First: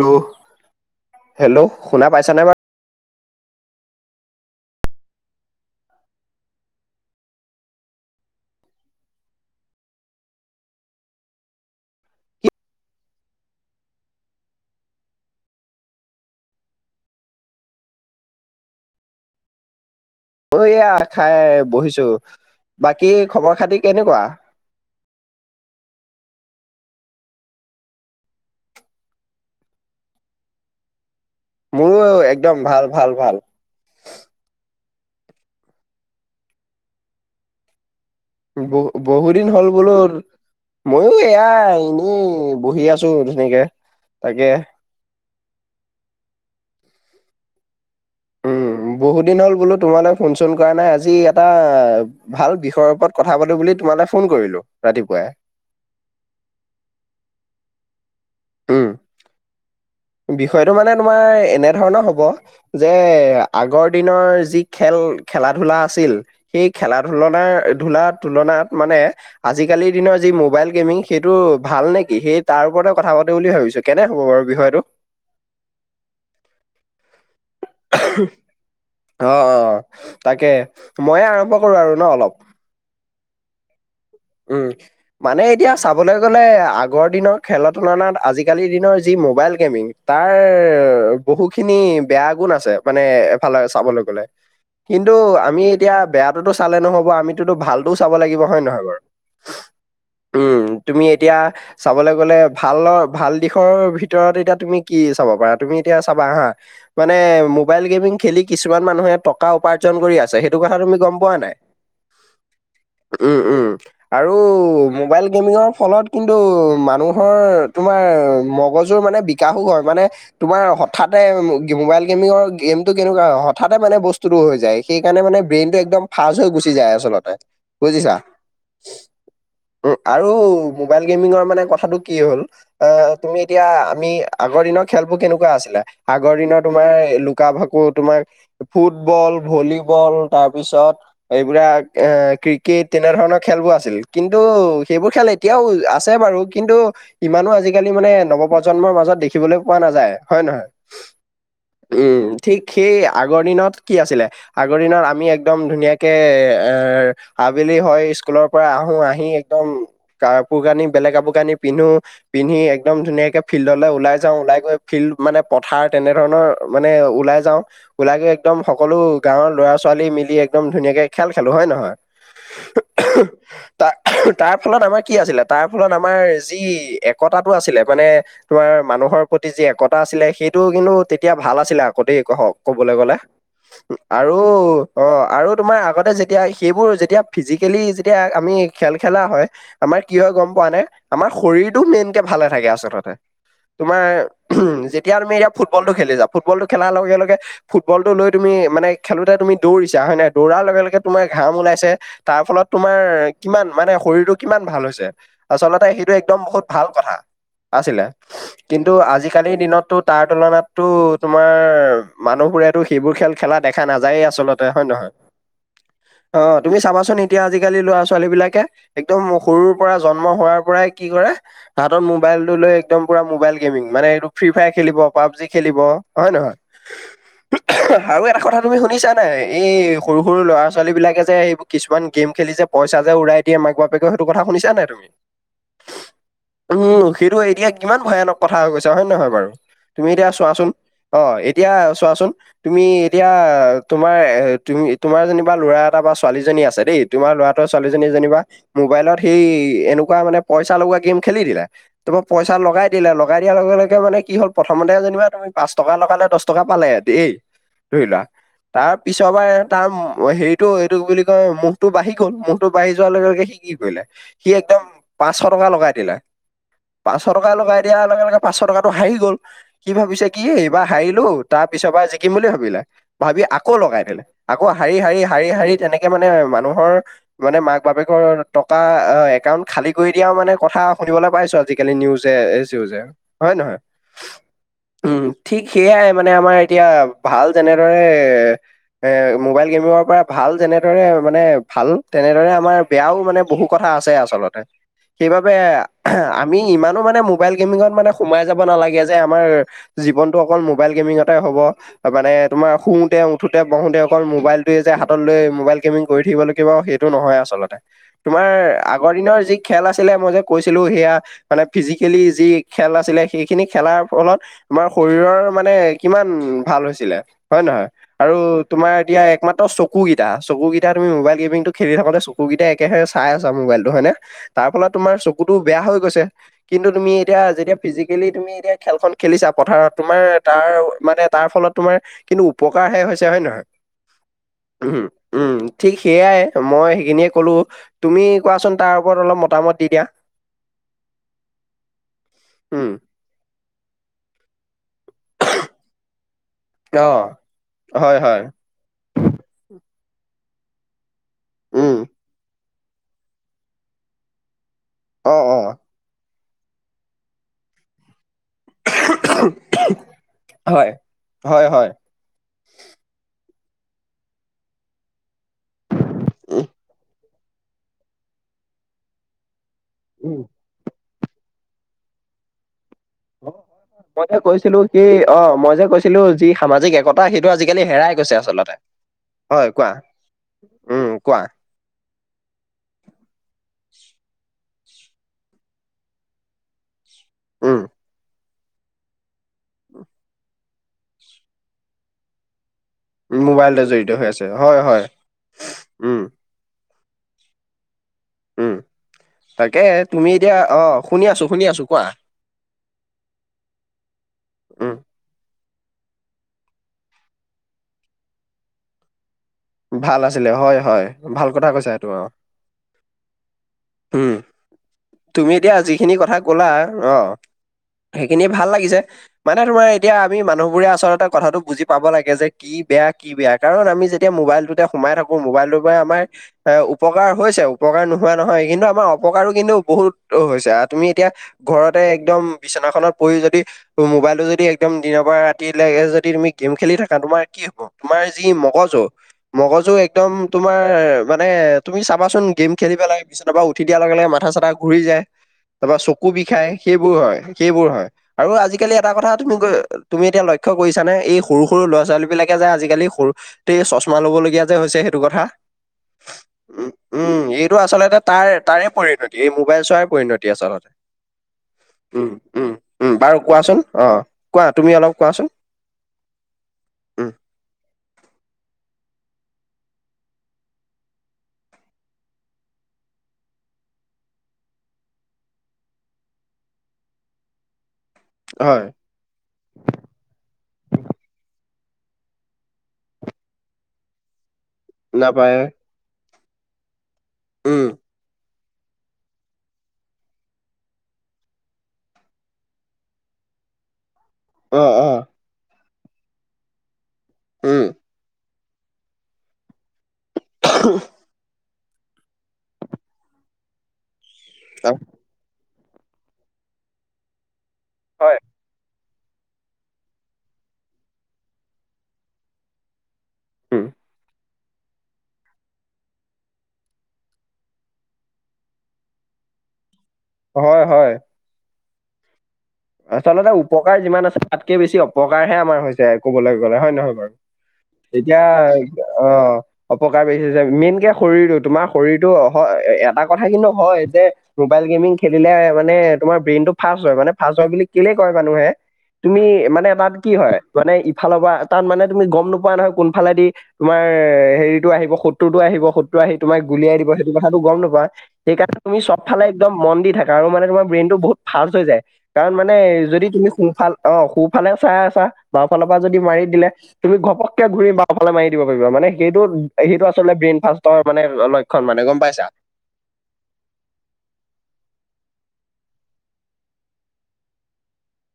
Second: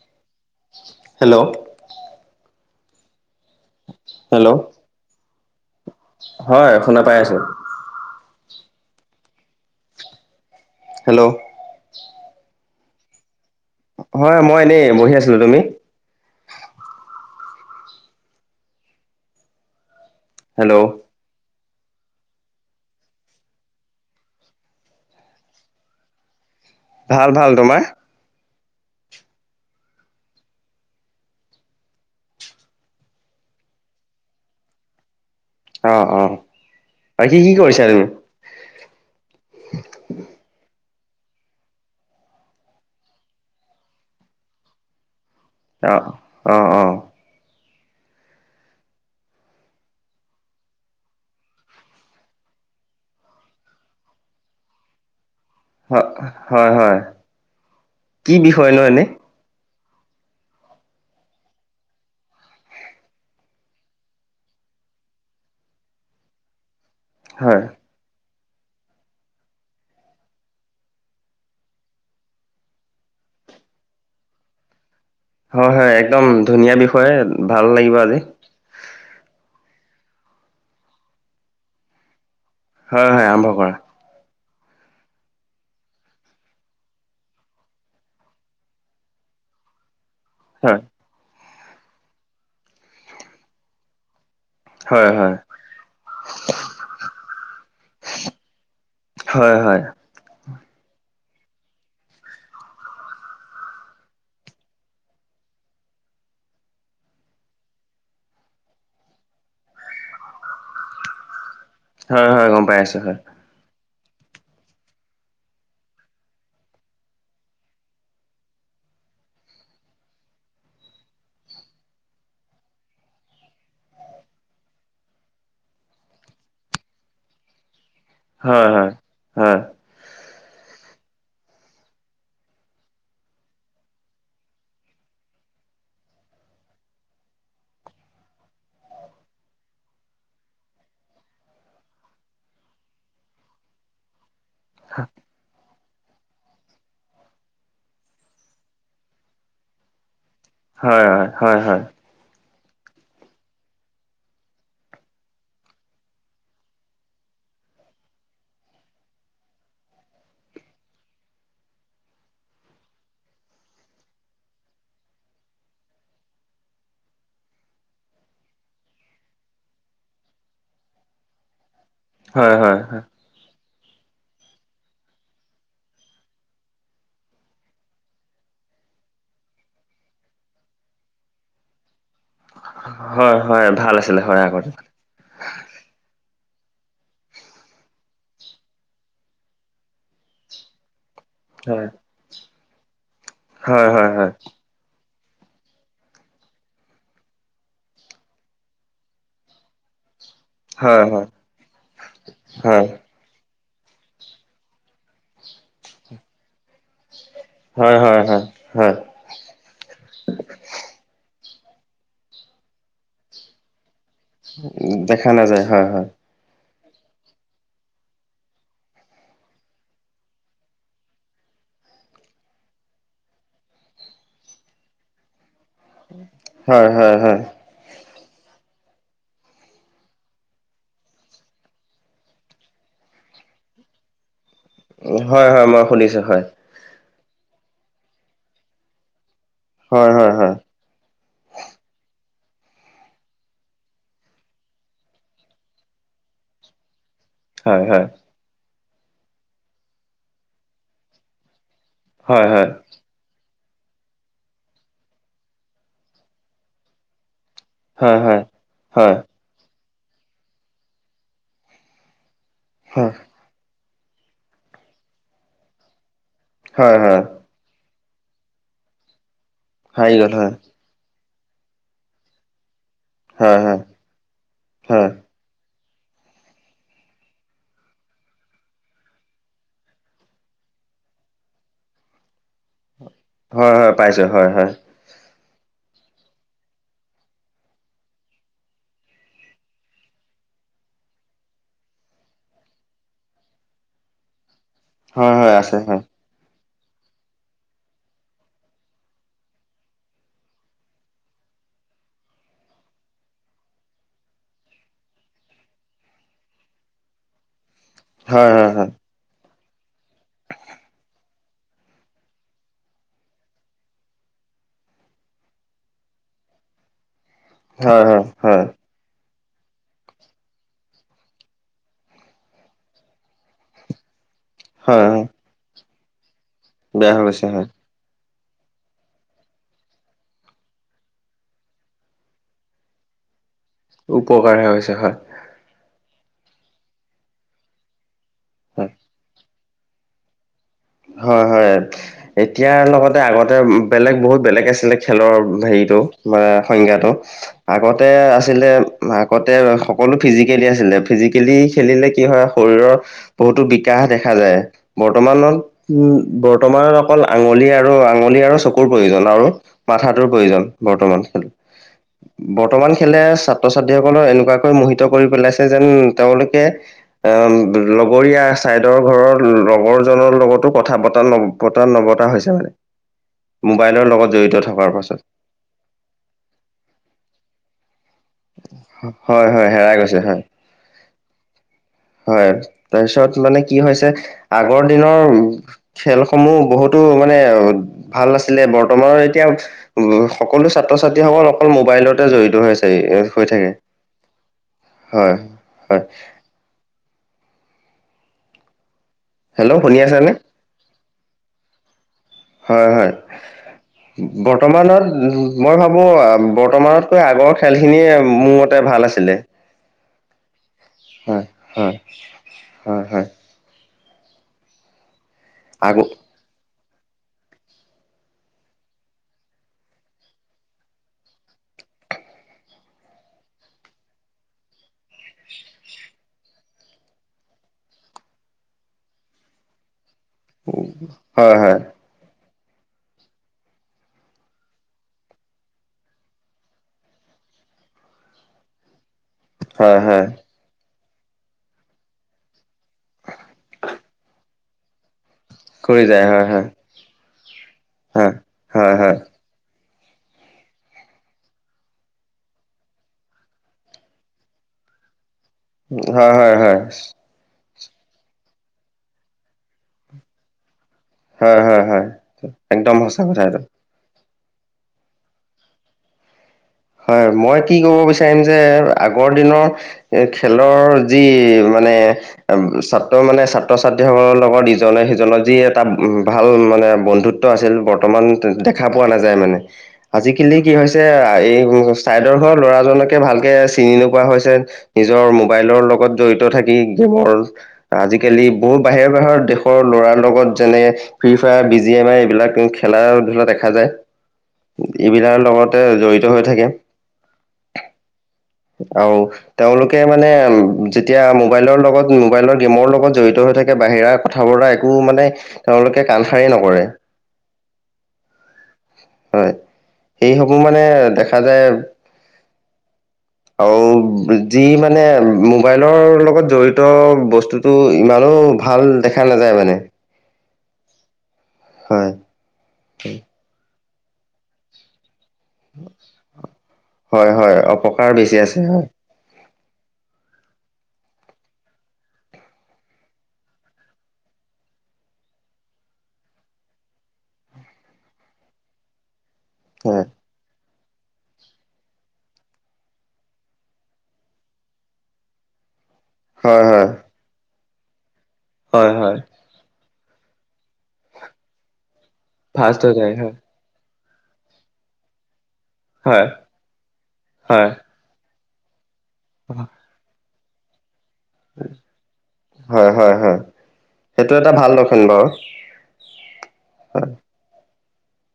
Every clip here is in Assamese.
ল্ল'। হেল্ল', শুনা পাইছা নে বা হেল্ল', হয় শুনা পাই আছো। হেল্ল'। হয়, মই এনেই বহি আছিলো, তুমি? অ হেল্ল' এয়া খাই বহিছো বাকী খবৰ-খাতি কেনেকুৱা? ভাল ভাল, তোমাৰ? মোৰো একদম ভাল ভাল ভাল। অ অ আৰু কি কি কৰিছা তুমি? বহু বহুদিন হ'ল বোলো ময়ো এয়াই এনেই বহি আছো ধুনিয়াকে, তাকে। অহ অহ অহ। উম। বহুত দিন হ'ল বোলো তোমালৈ ফোন চোন কৰা নাই আজি এটা ভাল বিষয়ৰ ওপৰত কথা পাতো বুলি তোমালৈ ফোন কৰিলো ৰাতিপুৱাই। হয় হয় কি বিষয় উম লয় এনে। বিষয়টো মানে তোমাৰ এনে ধৰণৰ হ'ব যে আগৰ দিনৰ যি খেল খেলা ধূলা আছিল সেই খেলা হয় ধূলনাৰ ধুলাত তুলনাত মানে আজিকালি দিনৰ যি মোবাইল গেমিং সেইটো ভাল নেকি সেই তাৰ ওপৰ কথা বুলি ভাবিছো কেনে হ'ব বাৰু বিষয়টো? হয় হয় একদম ধুনীয়া বিষয় ভাল লাগিব আজি। অ অ তাকে ময়ে আৰম্ভ কৰোঁ আৰু ন অলপ। হয় হয় আৰম্ভ কৰা উম মানে এতিয়া চাবলৈ গ'লে আগৰ দিনৰ খেলৰ তুলনাত আজিকালি দিনৰ যি মোবাইল গেমিং হয় খিনি বেয়া গুণ আছে মানে এফালে চাবলে গলে হয় কিন্তু হয় আমি এতিয়া বেয়াতোতো চালে নহব আমিতো ভালটোও চাব লাগিব হয় নহয় বাৰু হয় হয় উম তুমি এতিয়া চাবলে গ'লে ভালৰ ভাল দিশৰ ভিতৰত এতিয়া তুমি কি চাব তুমি এতিয়া চাবা হা মানে মোবাইল গেমিং খেলি কিছুমান মানুহে টকা উপাৰ্জন কৰি আছে সেইটো কথা তুমি গম পোৱা নাই হয় হয় গম পাই আছো হয় উম, উম। আৰু মোবাইল গেমিঙৰ ফলত কিন্তু মানুহৰ তোমাৰ মগজুৰ মান বিকাশো হয় মানে তোমাৰ হঠাতে মোবাইল গেমিঞৰ গেমটো কেনেকুৱা হয় হঠাতে মানে বস্তুটো হৈ যায় সেইকাৰণে মানে ব্ৰেইনটো একদম ফাচ হৈ গুচি যায় আচলতে বুজিছা হয় হয় ঔ মোবাইল গেমিংৰ মানে কথাটো কি হ'ল অ তুমি এতিয়া আমি আগৰ দিনৰ খেলবোৰ কেনেকুৱা আছিল আগৰ দিনৰ তোমাৰ লুকা ভাকু তোমাৰ ফুটবল ভলীবল তাৰপিছত ত এইবিলাক এ ক্ৰিকেট তেনেধৰণৰ খেলবোৰ আছিল কিন্তু সেইবোৰ খেল এতিয়াও আ আছে বাৰু কিন্তু ইমানো আজিকালি মানে নৱপ্ৰজন্মৰ মাজত দেখিবলৈ পোৱা নাযায় হয় নহয় হয় হয় হয় হয় উম ঠিক সেই আগৰ দিনত কি আছিলে আগৰ দিনত আমি একদম ধুনীয়াকে এ আবেলি হয় স্ক স্কুলৰ পৰা আহো আহি একদম কাপোৰ কানি বেলেগ কাপোৰ কানি পিন্ধো পিন্ধি একদম ধুনীয়া তেনেকে ফিল্ডলৈ ওলাই যাও ওলাই গৈ ফিল্ড মানে পথাৰ তেনে ধৰণৰ মানে ওলাই যাওঁ ওলাই গৈ একদম সকলো গাঁৱৰ ল'ৰা ছোৱালী মিলি একদম ধুনীয়াকে খেল খেলো হয় নহয় হয় হয় [unintelligible] তাৰ তাৰ ফলত আমাৰ কি আছিলে তাৰ ফলত আমাৰ যি একতাটো আছিলে মানে তোমাৰ মানুহৰ প্ৰতি যি একতা আছিলে সেইটোও কিন্তু তেতিয়া ভাল আছিলে কতেই ক কবলৈ হয় গ'লে হয় হয় ভাল আছিলে আৰু হয় আগতে অ আৰু তোমাৰ আগতে যে তেতিয়া সেইবোৰ যেতিয়া ফিজিকেলি যেতিয়া আমি খেল খেলা হয় আমাৰ কি হয় গম পোৱা নে? আমাৰ শৰীৰটো হয় মেইনকে ভালে থাকে আচলতে। হয় তোমাৰ হয় হয় এতিয়া তুমি এতিয়াুটবলটো খেলি যা' ফুটবলটো খেলাৰ লগে লগে ফুটবলটো লৈ তুমি মানে খেলোতে তুমি দৌৰিছা হয় নাই দৌৰাৰ লগে লগে হয় তোমাৰ হয় ঘাম ওলাইছে তাৰ ফলত হয় তোমাৰ কিমান মানে শৰীৰটো কিমান ভাল হৈছে' আচলতে সেইটো একদম বহুত ভাল কথা। হয় আছিলে, হয় হয় কিন্তু হয় আজিকালিৰ দিনতটো তাৰ তুলনাততো তোমাৰ মানুহ বোৰেতো সেইবোৰ খেল খেলা দেখা নায যায় আচলতে হয়ে নহয় দেখা নাযায় হয় হয় অ' তুমি চাবাচোন এতিয়া আজিকালি ল'ৰা-ছোৱালী বিলাকে একদম সৰুৰ পৰা জন্ম হোৱাৰ পৰাই কি কৰে হাত মোবাইলটো লৈ একদমপুৰা মোবাইল গেমিং মানে এইটো ফ্ৰী ফায়াৰ খেলিব, পাবজি খেলিব হয়ে নহয়? হয় হয় হয় আৰু এটা কথা তুমি শুনিছা নাই? এই সৰু সৰু ল'ৰা ছোৱালী বিলাকে যে সেই কিছুমান গেম খেলি যে পইচা যে উৰাই দিয়ে মাক বাপেক সেইটো কথা শুনিছ নাই তুমি, হয় হয় মই শুনিছো হয় উম সেইটো এতিয়া কিমান ভয়ানক কথা হৈ গৈছা হয়ে নহয় বাৰু? তুমি হয় এতিয়া হয় চোৱাচোন! অ' এতিয়া চোৱাচোন! তুমি এতিয়া তোমাৰ এ তুমি তোমাৰ যেনিবা ল'ৰা এটা বা ছোৱালীজনী আছে দেই' তোমাৰ ল'ৰাটো আৰু হয় হয় ছোৱালীজনী যেনিবা মোবাইলত সেই এনেকুৱা মানে পইচা লগোৱা গেম খেলি দিলে' তোমাৰ হয় পইচা হয় লগাই দিলে' লগাই [unintelligible] লগে লগে মানে কি হ'ল প্ৰথমতে যেনিবা তুমি পাঁ টকা লগালে দহ টকা পালে দেই' ধৰি হয় লোৱা হয় তাৰ হয় পিছৰ পৰা তাৰ হেৰিটো এইটো বুলি মুটো বাঢ়ি গ'লো বাঢ়ি হয় যোৱাৰ লগে লগে সি কি কৰিলে? সি একদম পাচশ টকা লগাই দিলে হয় হয় - হয় পাচশ টকা লগাই দিয়াৰ লগে লগে পাচশ টকাাতটো হাৰি গল কি হাৰি ভাবিছে গ'ল কি হয় এই বাাৰ হাৰিলো তাৰ পিছৰ পৰা জিকিম বুলি ভাবিলে ভাবি হয় আকৌ হয় লগাই দিলে আকৌ শাৰী - হয় শাৰী - শাৰী - শাৰী মানে মানুহৰ মানে মাক বাপেকৰ টকা একাউন্ট খালি কৰি দিয়াও মানে কথা শুনিবলে পাইছো আজিকালি নিউজে চিউজে হয় নে নহয় পাইছো হয় হয় উম, ঠিক সেয়াই মানে আমাৰ এতিয়া ভাল যেনেদৰে এ মোবাইল গেমিৰ পৰা ভাল যেনে দৰে মানে ভাল তেনেদৰে আমাৰ বেয়াও মানে বহু কথা আছে আচলতে হয় সেইবাবে হয় আছে হয় আমি ইমানো মানে মোবাইল গেমিংত মানে সোমাই যাব নালাগে যে আমাৰ জীৱনটো অকল মোবাইল গেমিঙতে হব মানে তোমাৰ শুৱতে উঠোতে বহোতে অকল মোবাইল টো যে হাতত লৈ মোবাইল মি কৰি থাকিব লিব সেইটো নহয় আচলতে তোমাৰ হয় হয় হয় আগৰ দিনৰ যি খেল আছিলে মই যে কৈছিলো সেয়া মানে ফিজিকেলি যি খেল আছিলে সেইখিনি খেলাৰ ফলত তোমাৰ শৰীৰৰ মানে কিমান ভাল হৈছিলে। হয়ে নহয় হয় হয় আৰু হয় তোমাৰ এতিয়া একমাত্ৰ চকু কেইটা চকুকেইটা তুমি মোবাইল গমিংটো খেলি থাকোতে চকুকেইটাই একে চাইছ মোবাইলটো হয় নে। তাৰ ফলত হয় তোমাৰ হয় চকুতটো বেয়া হৈ গৈছে কিন্তু তুমি বেয়া হৈ এতিয়া গৈছে হয় যেতিয়া ফিজিকেলি তুমি এতিয়া খেলখন খেলিছা পথাৰত তোমাৰ তাৰ মানে তাৰ ফলত তোমাৰ কিন্তু উপকাৰহে হৈছে হয়ে নহয়। উপকাৰহে হৈছে উম, হয়। উম, ঠিক সেইয়াই মই সেইখিনিয়ে কলো তুমি কোৱাচোন হয় তাৰ ওপৰত অলপ মতামত দি দিয়া। হয় - হয় এতিয়াৰ উম, লগতে আগতে বেলেগ বহুত বেলেগ আছিলে খেলৰ হেৰিতটো ম সংজ্ঞাটো অ', আগতে হয়, হয়, আছিলে আগতে সকলো ফিজিকেলি আছিলে। ফিজিকেলি উম, খেলিলে কি হয় শৰীৰৰ বহুতো বিকাশ দেখা যায় অ', বৰ্তমানত অ', উম বৰ্তমানত অকল আঙুলি আৰু আঙ পলি আৰু চকুৰ প্ৰয়োজন আৰু মাথাটোৰ প্ৰয়োজন হয়, বৰ্তমান খেল হয়, হয়, বৰ্তমান খেলে ছাত্ৰ ছাত্ৰীসকলৰ এনেকুৱাকৈ মোহিত কৰি পেলাইছে যেন তেওলোকে অ, লগৰীয়া ছাইদৰ ঘৰৰ লগৰজনৰ উম। লগতো স বতা ন্বতা ন্বতা হৈছে মানে [unintelligible] মোবাইল মই যে কৈছিলো কি অ, মই যে কৈছিলো যি সামাজিক একতা সেইটো আজিকালি হেৰাই কৈছে আচলতে হয় কোৱা হেৰাই গৈছে হয় উম, কোৱা? হয় তাৰপিছত মানে কি হৈছে আগৰ দিনৰ খেলসমূহ বহুত টো মানে উম, ভাল আছ আছিলে বৰ্তমানৰ এতিয়া উম, সকলো ছাত্ৰ ছাত্ৰীসকল অকল মোবাইলতে জড়িত হৈ হৈছে। উম, মোবাইলতে জড়িত হৈ আছে হয় - হয় হয় উম। উম, হেল্ল' তাকে শুনি তুমি আছেনে এতিয়া অ, শুনি আছো - শুনি আছো কোৱা। উম, বৰ্তমানৰ মই ভাবো বৰ্তমানতকৈ আগৰ খেলখিনিয়ে মোৰ মতে ভাল আছিলে। ভাল আছিলে হয় - হয় ভাল কথা কৈছা সেইটো আৰু হয় হয় উম, তুমি এতিয়া আগ যিখিনি কথা কলা অ, সেইখিনিয় ভাল লাগিছে মানে তোমাৰ এতিয়া আমি মানুহ বোৰে আচলতে কথাটো বুজি পাব লাগে যে কি বেয়া কি বেয়া কাৰণ আমি যেতিয়া এতিয়া মোবাইলটোতে সোমাই থাকো মোবাইলটোৰ পৰা আমাৰ এ উপকাৰ হৈছে উপকাৰ নোহোৱা নহয় কিন্তু আমাৰ অপকাৰো কিন্তু বহুত হৈছে তুমি এতিয়া হয় হয় ঘৰতে একদম বিছনাখনত পৰি যদি মোবাইলটো যদি একদম দিনৰ পৰা ৰাতিলৈকে যদি তুমি গেম খেলি থাকা তোমাৰ কি কি হ'ব তোমাৰ যি মগজু মগজু হয় হয় একদম তোমাৰ মানে তুমি চাবাচোন গেম খেলি পেলাই বিচনা পা উঠি দিয়াৰ লগে, লগে মাথা চাথা ঘূৰি যায়, তাৰপা কৰি যায় চকু হয় বিষ হয় খাই সেইবোৰ হয়। সেইবোৰ হয়, আৰু হয় আজিকালি এটা হয় কথা তুমি তুমি এতিয়া লক্ষ্য কৰিছানে এই সৰু, সৰু ল'ৰা ছোৱালীবিলাকে যে আজিকালি সৰুতে চছ মা ল'বলগীয়া যে হৈছে সেইটো কথা। হয়, হয়, হয়। উম উম এইটো আচলতে তাৰ-তাৰে পৰিণতি, এই মোবাইল চোৱাৰ পৰিণতি আচলতে। হয় হয় হয় উম, উম, একদম উম, সঁচা বাৰু কথা এইটো কোৱাচোন অ'। কোৱা তুমি অলপ কোৱাচোন? হয়, উম মই কি ক'ব বিচাৰিম যে আগৰ দিনৰ খেলৰ যি মানে ছাত্ৰ মানে ছাত্ৰ ছাত্ৰী লগত ইজনে সিজনৰ যি এটা ভাল মানে বন্ধুত্ব আছিল বৰ্তমান হয় দেখা পোৱা নাযায় মানে আজিকালি কি হৈছে এই চাইডৰ ঘৰৰ ল'ৰাজনকে ভালকে চিনি নোপোৱা হৈছে নিজৰ নাপায় মোবাইলৰ লগত জড়িত থাকি গেমৰ উম আজিকালি বহুত বাহিৰৰ, বাহিৰৰ দেশৰ ল'ৰাৰ লগত যেনে ফ্ৰীফায়াৰ বিজি এম আই এইবিলাক খেলা ধূলা দে খা যায়, অ অ এইবিলাৰ লগতে জড়িত হৈ থাকে। উম। আৰু তেওঁলোকে মানে উ যেতিয়া মোবাইলৰ লগ ত মোবাইলৰ গেমৰ লগত জড়িত হৈ থাকে, বাহিৰা কথা বৰা অ, একো মানে তেওঁলোকে কাণসাৰে নকৰে। হয়। হয়, সেইসমূহ মানে দেখা যায় উম [inaudible] যি মানে মোবাইলৰ লগত জড়িত বস্তুটো ইমানো ভাল দেখা নাযায়। [inaudible] হয়, হয়। হয়। আচলতে উপকাৰ যিমান আছে, তাতকে বেছি অপ কাৰহে আমাৰ হৈছে ক'বলৈ গ'লে হয়, নহয় বাৰু হয় অপকাৰ বেছি এতিয়া আছে হয় অহ, অপকাৰ বেছি যে, মেইনকে শৰীৰটো তোমাৰ শৰীৰটো এটা কথা কিন্তু হয় যে মোবাইল গেমিং খেলিলে মানে তোমাৰ ব্ৰেইনটো ফাষ্ট হয়, মানে ফাষ্ট বুলি কেলে কয় মানুহে তুমি মানে হয় তাত কি হয়, মানে ইফালৰ পৰা তাত মানে তুমি গম নোপোৱা নহয় কোনফালেদি তোমাৰ হেৰিতটো আহিব শত্ৰুটো আহিব শত্ৰু আহি তোমাক হয় হয় গুলিয়াই দিব সেইটো কথাটো গম নোপোৱা, সেইকাৰণে হয় তুমি হয় চবফালে একদম মন দি থাকা আৰু মানে তোমাৰ ব্ৰেইনটো বহুত ফাষ্ট হৈ যায়, কাৰণ মানে ফাষ্ট হৈ যায় যদি তুমি সো অ', সোঁফালে চাই আছা বাওঁফালৰ পৰা যদি হয় মাৰি দিলে তুমি ঘপককে হয় ঘূৰি বাওঁফালে মাৰি দিব পাৰিব মানে সেইটো, হয় সেইটো আচলতে ব্ৰেইনফাষ্ট হয়, হয়, হয়, সেইটো এটা ভাল লক্ষণ বাৰু। হয়।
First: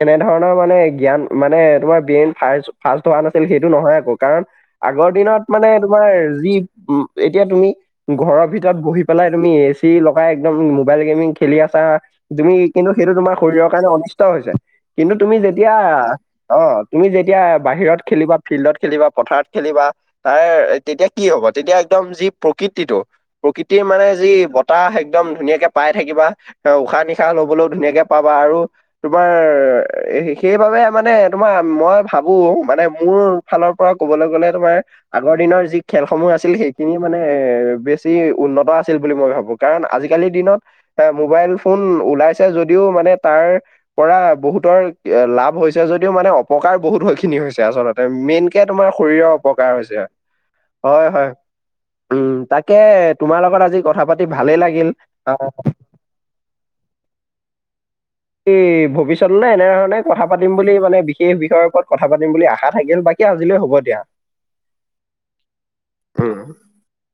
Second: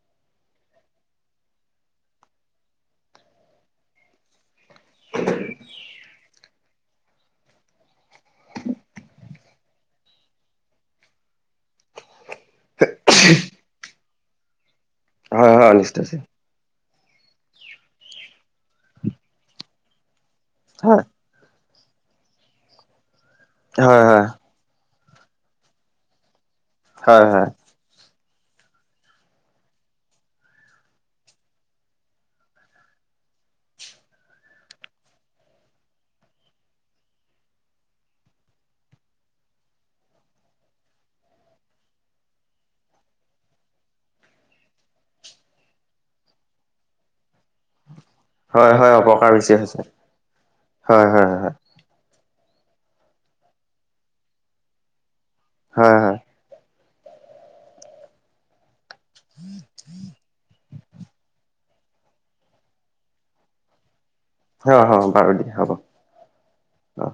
কেনেধৰণৰ মানে জ্ঞান মানে তোমাৰ ব্ৰেইন ফাৰষ্ট ফাষ্ট হোৱা নাছিল, সেইটো নহয় আকৌ কাৰণ আগৰদিনত মানে তোমাৰ যি উম, এতিয়া তুমি ঘৰৰ ভিতৰত বহি পেলাই তুমি এ চি লগাই একদম মোবাইল গেমিং খেলি আছ ছা তুমি কিন্তু সেইটো তোমাৰ শৰীৰৰ কাৰণে অনিষ্ট হৈছে, কিন্তু তুমি হয় হয় যেতিয়া অনিষ্ট আছে অ', তুমি যেতিয়া বাহিৰত খেলিবা, ফিল্ডত খেলিবা, পথাৰত খেলিবা, তাৰ হয় তেতিয়া কি হ'ব তেতিয়া একদম যি প্ৰকৃতিটো প্ৰকৃতিৰ হয় মানে হয় যি বতাহ এক দম ধুনীয়াকে পাই থাকিবা উশাহ হয় নিশাহ হয় ল'বলৈও ধুনীয়াকে পাবা আৰু তোমাৰ সেইবাৱে মানে তোমাৰ মই ভাবোঁ মানে মোৰ ফালৰ পৰা ক'বলৈ গ'লে তোমাৰ আগৰদিনৰ যি খেলসমূহ আছিল সেইখিনি মানে বেছি উন্নত আছিল বুলি মই ভাবো কাৰণ আজি আজিকালিৰ দিনত এ মোবাইল ফোন ওলাইছে যদিও মানে তাৰ পৰা বহুতৰ লাভ হৈছে যদিও মানে অপকাৰ বহুতো খিনি হৈছে আচলত মেইনকে হয় তোমাৰ হয় শৰীৰৰ বেছি অপকাৰ হৈছে, হয় হয় উম। তাকে তোমাৰ লগত আজি কথা পাতি ভালেই লাগিল আহ। হয় এই ভৱিষ্যতলৈ এনেধৰণে কথা পাতিম বুলি মানে বিশেষ বিষয়ৰ ওপৰত। কথা পাতিম বুলি আশা থাকিল বাকী আজিলৈ হ'ব দিয়া। অ হ বাৰু দিয়া হ'ব উম। অ।